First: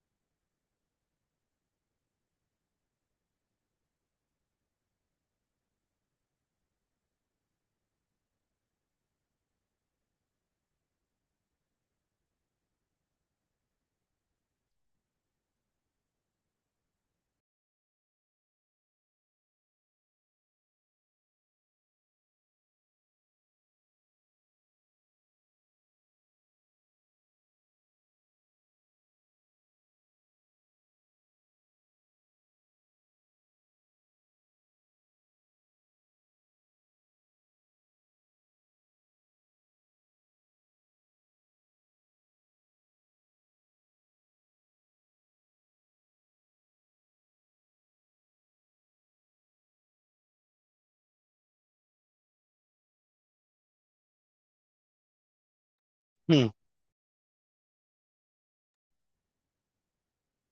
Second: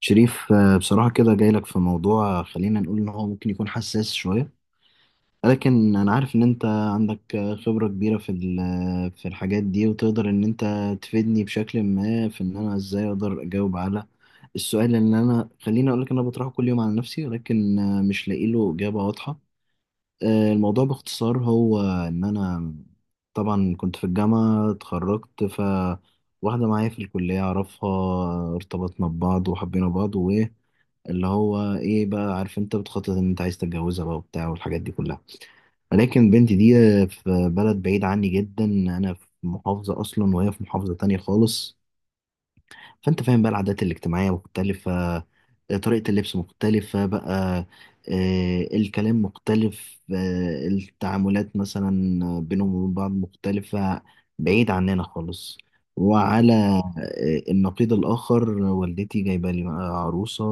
شريف، بصراحة كده جاي لك في موضوع، خلينا نقول إن هو ممكن يكون حساس شوية، ولكن أنا عارف إن أنت عندك خبرة كبيرة في ال- آه، في الحاجات دي وتقدر إن أنت تفيدني بشكل ما في إن أنا إزاي أقدر أجاوب على السؤال اللي أنا خليني أقول لك إن أنا بطرحه كل يوم على نفسي، ولكن مش لاقي له إجابة واضحة. الموضوع باختصار هو إن أنا طبعا كنت في الجامعة اتخرجت، ف واحدة معايا في الكلية أعرفها ارتبطنا ببعض وحبينا بعض، اللي هو ايه بقى، عارف انت بتخطط ان انت عايز تتجوزها بقى وبتاع والحاجات دي كلها. ولكن بنتي دي في بلد بعيد عني جدا، انا في محافظة اصلا وهي في محافظة تانية خالص، فانت فاهم بقى العادات الاجتماعية مختلفة، طريقة اللبس مختلفة بقى، الكلام مختلف، التعاملات مثلا بينهم وبين بعض مختلفة، بعيد عننا خالص، مم. وعلى النقيض الآخر والدتي جايبة لي بقى عروسة.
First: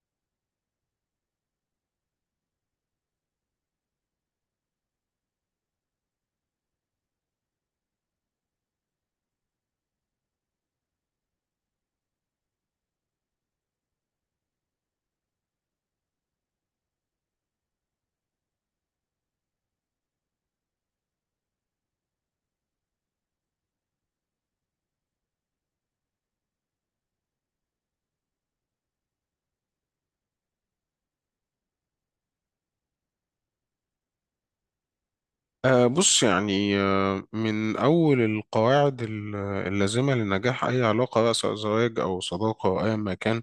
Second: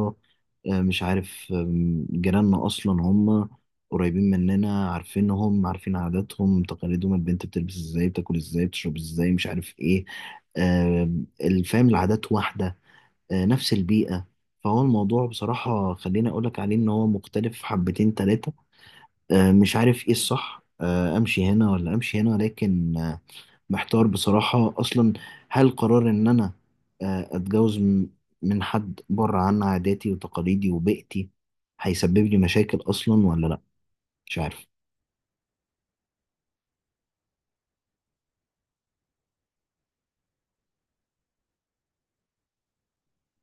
مش عارف، جيراننا أصلا هم قريبين مننا، عارفينهم، عارفين عاداتهم تقاليدهم، البنت بتلبس ازاي بتاكل ازاي بتشرب ازاي مش عارف ايه. آه، الفهم، العادات واحدة، نفس البيئة. فهو الموضوع بصراحة خليني أقولك عليه إن هو مختلف حبتين تلاتة. مش عارف إيه الصح، أمشي هنا ولا أمشي هنا، لكن محتار بصراحة أصلا. هل قرار إن أنا أتجوز من حد بره عن عاداتي وتقاليدي وبيئتي هيسبب لي مشاكل أصلا ولا لأ؟ مش عارف. بص يعني من أول القواعد اللازمة لنجاح أي علاقة بقى سواء زواج أو صداقة أو أيا ما كان،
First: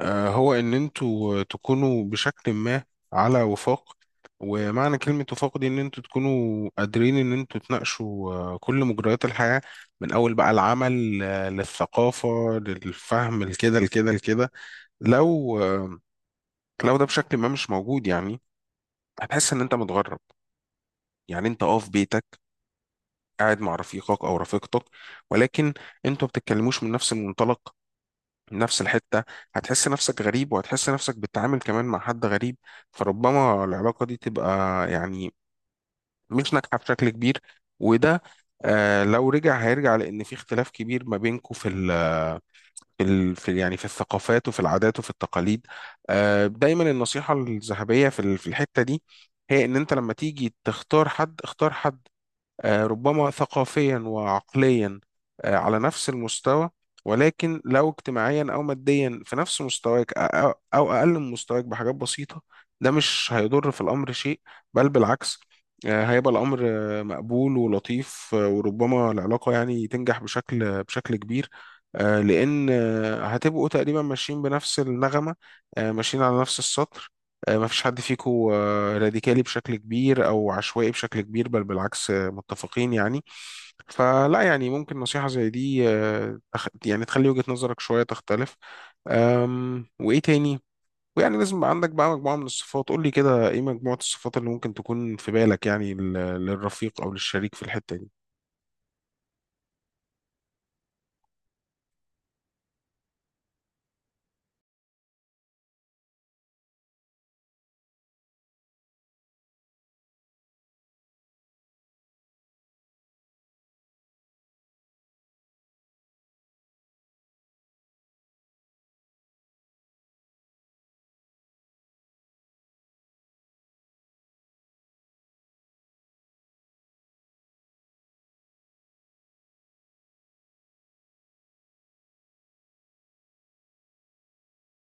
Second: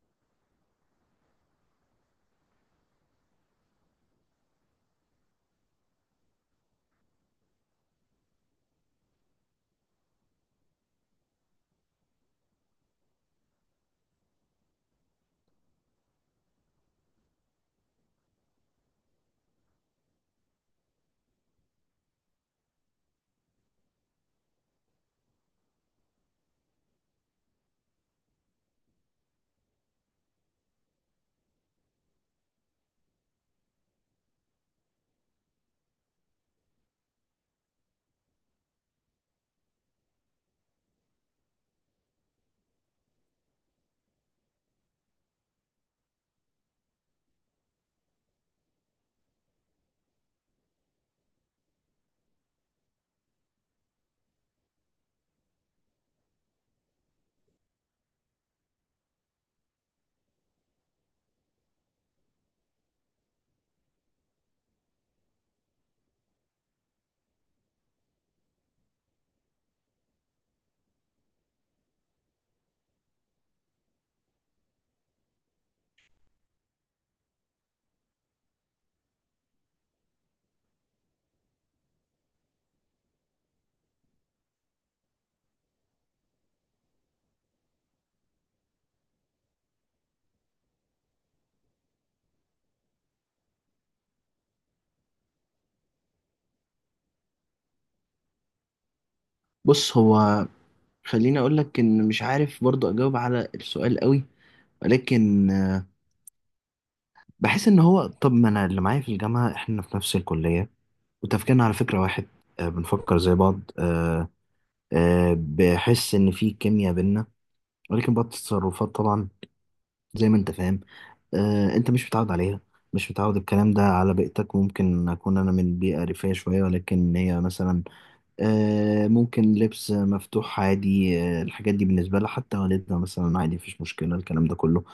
هو إن أنتوا تكونوا بشكل ما على وفاق. ومعنى كلمة وفاق دي إن أنتوا تكونوا قادرين إن أنتوا تناقشوا كل مجريات الحياة، من أول بقى العمل للثقافة للفهم لكده. لو آه، لو ده بشكل ما مش موجود يعني هتحس إن أنت متغرب. يعني أنت في بيتك قاعد مع رفيقك او رفيقتك، ولكن انتوا ما بتتكلموش من نفس المنطلق، من نفس الحته. هتحس نفسك غريب وهتحس نفسك بتتعامل كمان مع حد غريب، فربما العلاقه دي تبقى يعني مش ناجحه بشكل كبير. وده لو رجع هيرجع لان في اختلاف كبير ما بينكم يعني في الثقافات وفي العادات وفي التقاليد. دايما النصيحه الذهبيه في الحته دي هي ان انت لما تيجي تختار حد، اختار حد ربما ثقافيا وعقليا على نفس المستوى. ولكن لو اجتماعيا او ماديا في نفس مستواك او أو اقل من مستواك بحاجات بسيطة، ده مش هيضر في الامر شيء، بل بالعكس. هيبقى الامر مقبول ولطيف، وربما العلاقة يعني تنجح بشكل كبير. لان هتبقوا تقريبا ماشيين بنفس النغمة، ماشيين على نفس السطر. ما فيش حد فيكو راديكالي بشكل كبير او عشوائي بشكل كبير، بل بالعكس، متفقين يعني. فلا يعني ممكن نصيحة زي دي يعني تخلي وجهة نظرك شوية تختلف. وايه تاني؟ ويعني لازم يبقى عندك بقى مجموعة من الصفات. قول لي كده ايه مجموعة الصفات اللي ممكن تكون في بالك يعني للرفيق او للشريك في الحتة دي؟ بص، هو خليني أقولك إن مش عارف برضه أجاوب على السؤال قوي، ولكن بحس ان هو، طب ما انا اللي معايا في الجامعه احنا في نفس الكليه وتفكيرنا على فكره واحد، بنفكر زي بعض، بحس ان في كيمياء بينا. ولكن بعض التصرفات طبعا، زي ما انت فاهم، انت مش متعود عليها، مش متعود الكلام ده على بيئتك. ممكن اكون انا من بيئه ريفيه شويه، ولكن هي مثلا ممكن لبس مفتوح عادي، الحاجات دي بالنسبه لها حتى والدها مثلا عادي، مفيش مشكله الكلام ده كله.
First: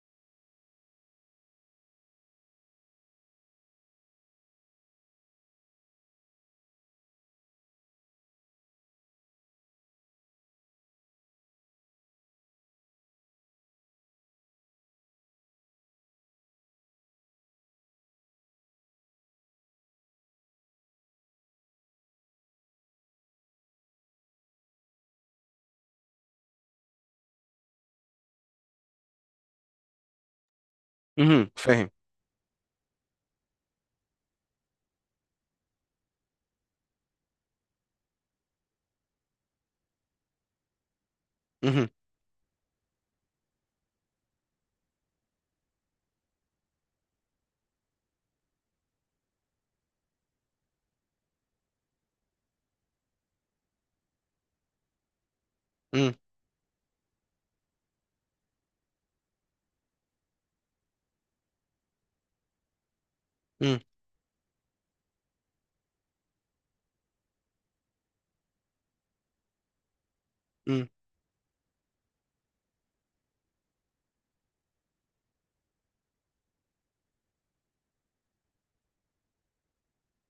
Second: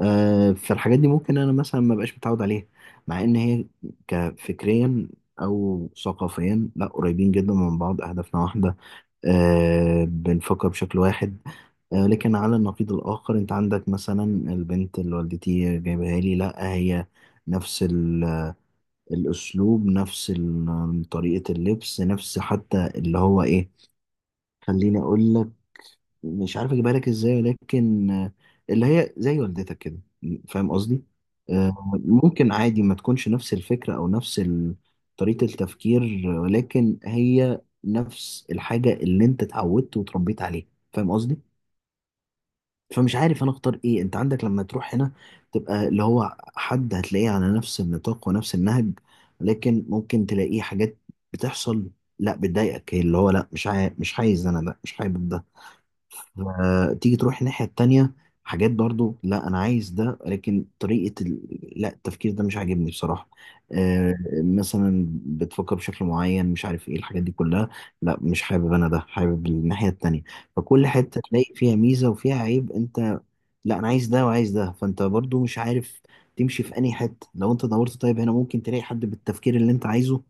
فالحاجات دي ممكن انا مثلا ما بقاش متعود عليها، مع ان هي كفكريا او ثقافيا لا، قريبين جدا من بعض، اهدافنا واحده، بنفكر بشكل واحد. لكن على النقيض الآخر، أنت عندك مثلا البنت اللي والدتي جايبها لي، لا هي نفس الأسلوب، نفس طريقة اللبس، نفس، حتى اللي هو إيه، خليني أقول لك، مش عارف اجيبها لك ازاي، لكن اللي هي زي والدتك كده، فاهم قصدي؟ امم. آه، فاهم. ممكن عادي ما تكونش نفس الفكرة او نفس طريقة التفكير، ولكن هي نفس الحاجة اللي انت اتعودت وتربيت عليها، فاهم قصدي؟ امم. فمش عارف انا اختار ايه. انت عندك لما تروح هنا تبقى اللي هو حد هتلاقيه على نفس النطاق ونفس النهج، لكن ممكن تلاقيه حاجات بتحصل، لا بتضايقك، اللي هو لا، مش عايز انا ده، مش حابب ده. امم. تيجي تروح الناحية التانية، حاجات برضو لا انا عايز ده، لكن طريقة لا، التفكير ده مش عاجبني بصراحة. آه مثلا بتفكر بشكل معين مش عارف ايه الحاجات دي كلها، لا مش حابب انا ده، حابب الناحية التانية. فكل امم. حتة تلاقي فيها ميزة وفيها عيب، انت لا انا عايز ده وعايز ده، فانت برضو مش عارف تمشي في انهي حته. لو انت دورت، طيب هنا ممكن تلاقي حد بالتفكير اللي انت عايزه،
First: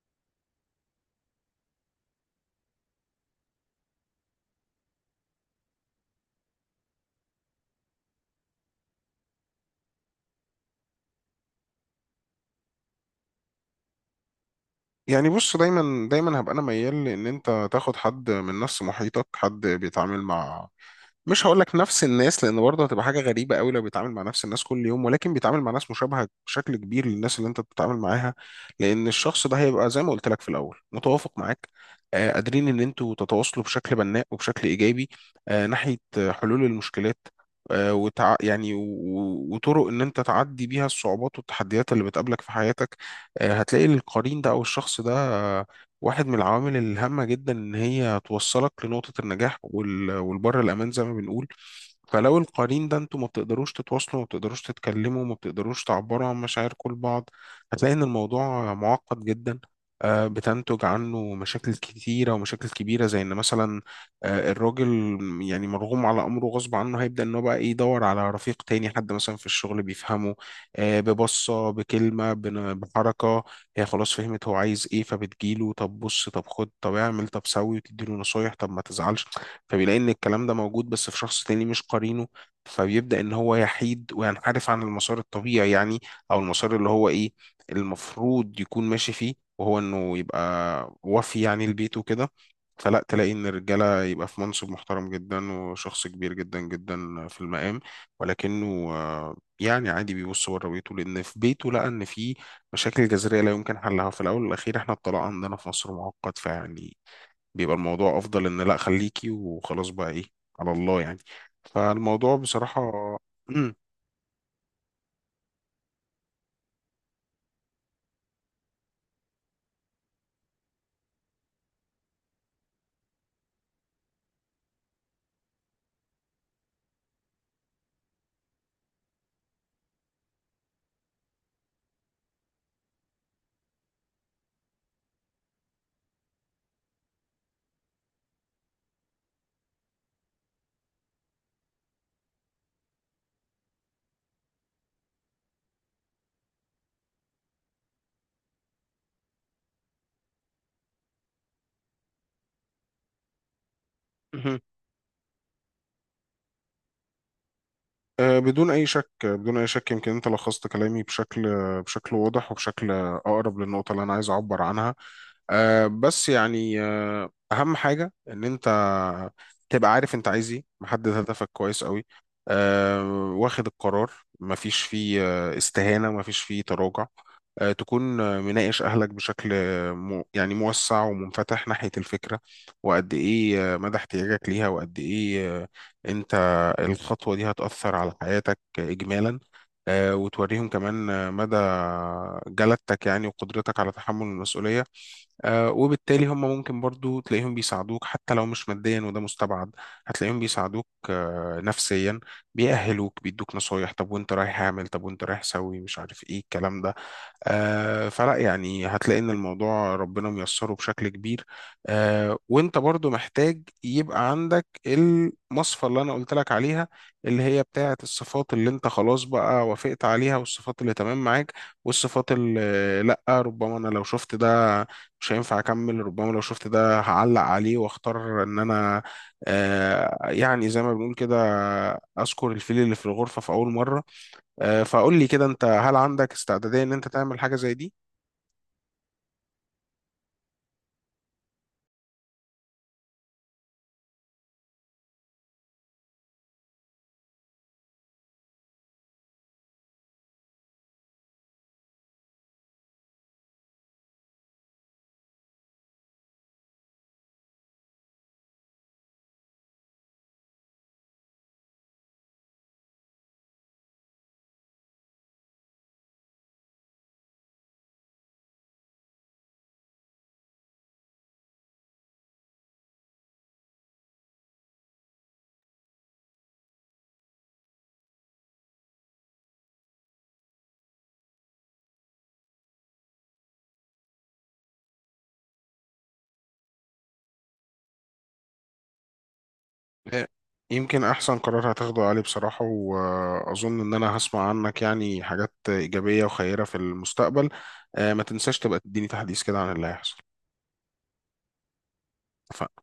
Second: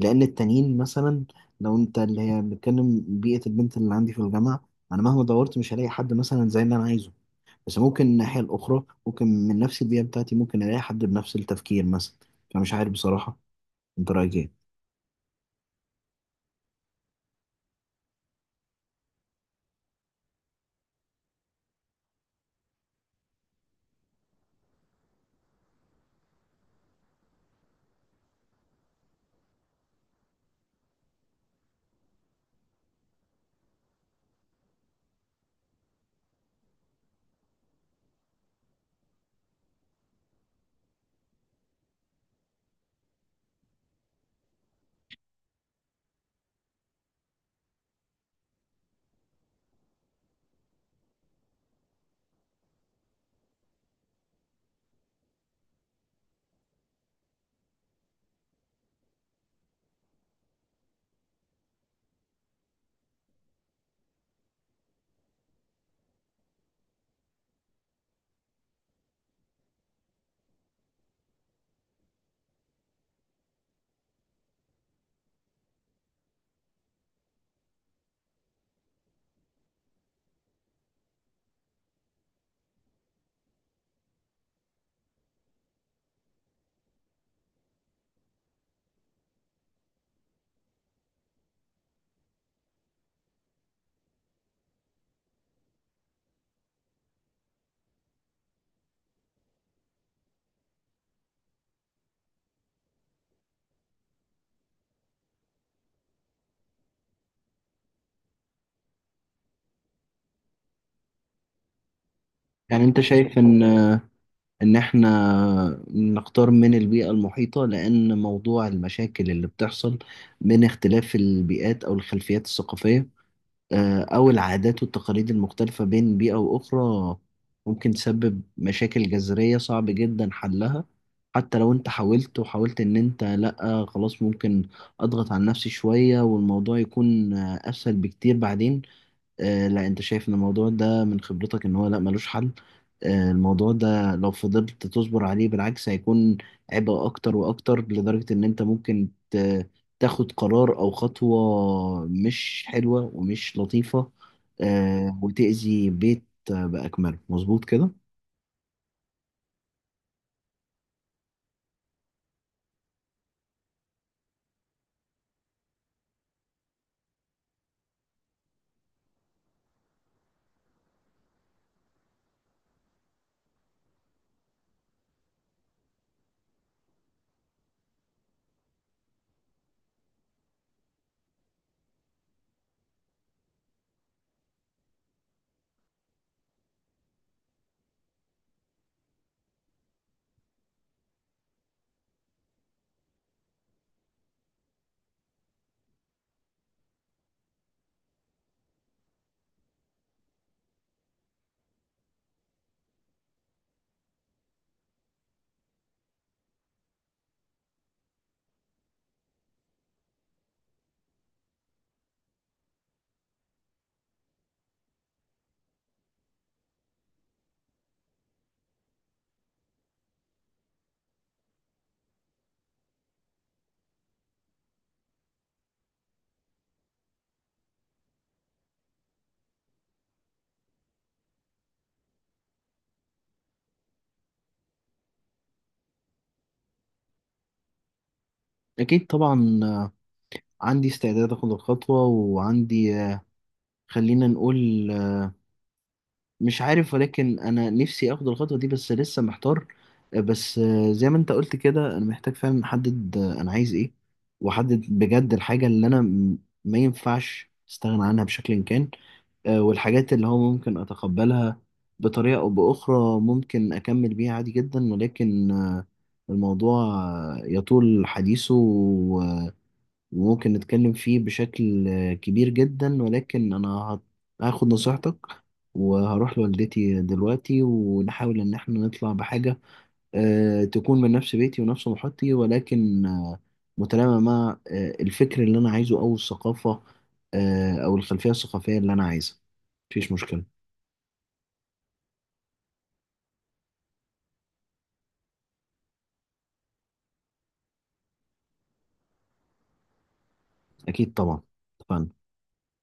لان التانيين مثلا، لو انت اللي هي بنتكلم بيئه البنت اللي عندي في الجامعه، انا مهما دورت مش هلاقي حد مثلا زي اللي انا عايزه. بس ممكن الناحيه الاخرى، ممكن من نفس البيئه بتاعتي ممكن الاقي حد بنفس التفكير مثلا. فمش عارف بصراحه، انت رايك ايه؟ يعني بص، دايما دايما هبقى انا ميال لان انت تاخد حد من نفس محيطك، حد بيتعامل مع، مش هقول لك نفس الناس لان برضه هتبقى حاجه غريبه قوي لو بيتعامل مع نفس الناس كل يوم، ولكن بيتعامل مع ناس مشابهه بشكل كبير للناس اللي انت بتتعامل معاها. لان الشخص ده هيبقى زي ما قلت لك في الاول متوافق معاك. قادرين ان انتوا تتواصلوا بشكل بناء وبشكل ايجابي ناحيه حلول المشكلات، يعني وطرق ان انت تعدي بيها الصعوبات والتحديات اللي بتقابلك في حياتك. هتلاقي القرين ده او الشخص ده واحد من العوامل الهامة جدا إن هي توصلك لنقطة النجاح والبر الأمان زي ما بنقول. فلو القرين ده انتوا ما بتقدروش تتواصلوا، ما بتقدروش تتكلموا، ما بتقدروش تعبروا عن مشاعركم لبعض، هتلاقي ان الموضوع معقد جدا. بتنتج عنه مشاكل كتيرة ومشاكل كبيرة، زي ان مثلا الراجل يعني مرغوم على امره غصب عنه، هيبدأ ان هو بقى إيه، يدور على رفيق تاني، حد مثلا في الشغل بيفهمه ببصة بكلمة بحركة. هي خلاص فهمت هو عايز ايه، فبتجيله طب بص طب خد طب اعمل طب سوي، وتديله نصايح طب ما تزعلش. فبيلاقي ان الكلام ده موجود بس في شخص تاني مش قرينه، فبيبدأ ان هو يحيد وينحرف عن المسار الطبيعي، يعني او المسار اللي هو ايه المفروض يكون ماشي فيه، وهو انه يبقى وفي يعني لبيته كده. فلا تلاقي ان الرجاله يبقى في منصب محترم جدا وشخص كبير جدا جدا في المقام، ولكنه يعني عادي بيبص بره بيته لان في بيته لقى ان في مشاكل جذرية لا يمكن حلها. في الأول والأخير إحنا الطلاق عندنا في مصر معقد، فيعني بيبقى الموضوع أفضل إن لأ خليكي وخلاص بقى إيه، على الله يعني. فالموضوع بصراحة. يعني انت شايف ان، مم. ان احنا نختار من البيئة المحيطة، لان موضوع المشاكل اللي بتحصل من اختلاف البيئات او الخلفيات الثقافية، او العادات والتقاليد المختلفة بين بيئة واخرى، ممكن تسبب مشاكل جذرية صعب جدا حلها، حتى لو انت حاولت وحاولت ان انت لا خلاص ممكن اضغط على نفسي شوية والموضوع يكون اسهل بكتير بعدين. لا، انت شايف ان الموضوع ده من خبرتك ان هو لا ملوش حل، الموضوع ده لو فضلت تصبر عليه بالعكس هيكون عبء اكتر واكتر، لدرجة ان انت ممكن تاخد قرار او خطوة مش حلوة ومش لطيفة، مهم. وتأذي بيت بأكمله، مظبوط كده؟ بدون أي شك، بدون أي شك، يمكن أنت لخصت كلامي بشكل واضح وبشكل أقرب للنقطة اللي أنا عايز أعبر عنها. بس يعني اهم حاجه ان انت تبقى عارف انت عايز ايه، محدد هدفك كويس قوي، أه واخد القرار. مفيش فيه استهانه، مفيش فيه تراجع. تكون مناقش أهلك بشكل مو يعني موسع ومنفتح ناحية الفكرة، وقد إيه مدى احتياجك ليها، وقد إيه أنت الخطوة دي هتأثر على حياتك إجمالا. وتوريهم كمان مدى جلدتك يعني وقدرتك على تحمل المسؤولية. وبالتالي هم ممكن برضو تلاقيهم بيساعدوك حتى لو مش ماديا، وده مستبعد، هتلاقيهم بيساعدوك نفسيا، بيأهلوك بيدوك نصايح طب وانت رايح اعمل طب وانت رايح سوي مش عارف ايه الكلام ده. فلا يعني هتلاقي ان الموضوع ربنا ميسره بشكل كبير. وانت برضو محتاج يبقى عندك المصفى اللي انا قلت لك عليها، اللي هي بتاعة الصفات اللي انت خلاص بقى وافقت عليها، والصفات اللي تمام معاك، والصفات اللي لا ربما انا لو شفت ده مش هينفع اكمل، ربما لو شفت ده هعلق عليه واختار ان انا يعني زي ما بنقول كده، اذكر الفيل اللي في الغرفة في اول مرة. فقول لي كده انت، هل عندك استعدادية ان انت تعمل حاجة زي دي؟ اكيد طبعا. عندي استعداد اخد الخطوة، وعندي خلينا نقول، مش عارف، ولكن انا نفسي اخد الخطوه دي، بس لسه محتار. بس زي ما انت قلت كده، انا محتاج فعلا احدد انا عايز ايه، واحدد بجد الحاجه اللي انا ما ينفعش استغنى عنها بشكل كان، والحاجات اللي هو ممكن اتقبلها بطريقه او باخرى ممكن اكمل بيها عادي جدا، ولكن الموضوع يطول حديثه، ممكن نتكلم فيه بشكل كبير جدا. ولكن أنا هاخد نصيحتك، وهروح لوالدتي دلوقتي ونحاول إن احنا نطلع بحاجة تكون من نفس بيتي ونفس محيطي، ولكن متلائمة مع الفكر اللي أنا عايزه أو الثقافة، أو الخلفية الثقافية اللي أنا عايزها. مفيش آه، مشكلة. يمكن احسن قرار هتاخده علي بصراحة، واظن ان انا هسمع عنك يعني حاجات ايجابية وخيرة في المستقبل. ما تنساش تبقى تديني تحديث كده عن اللي هيحصل. أكيد طبعا. اتفقنا. اتفقنا؟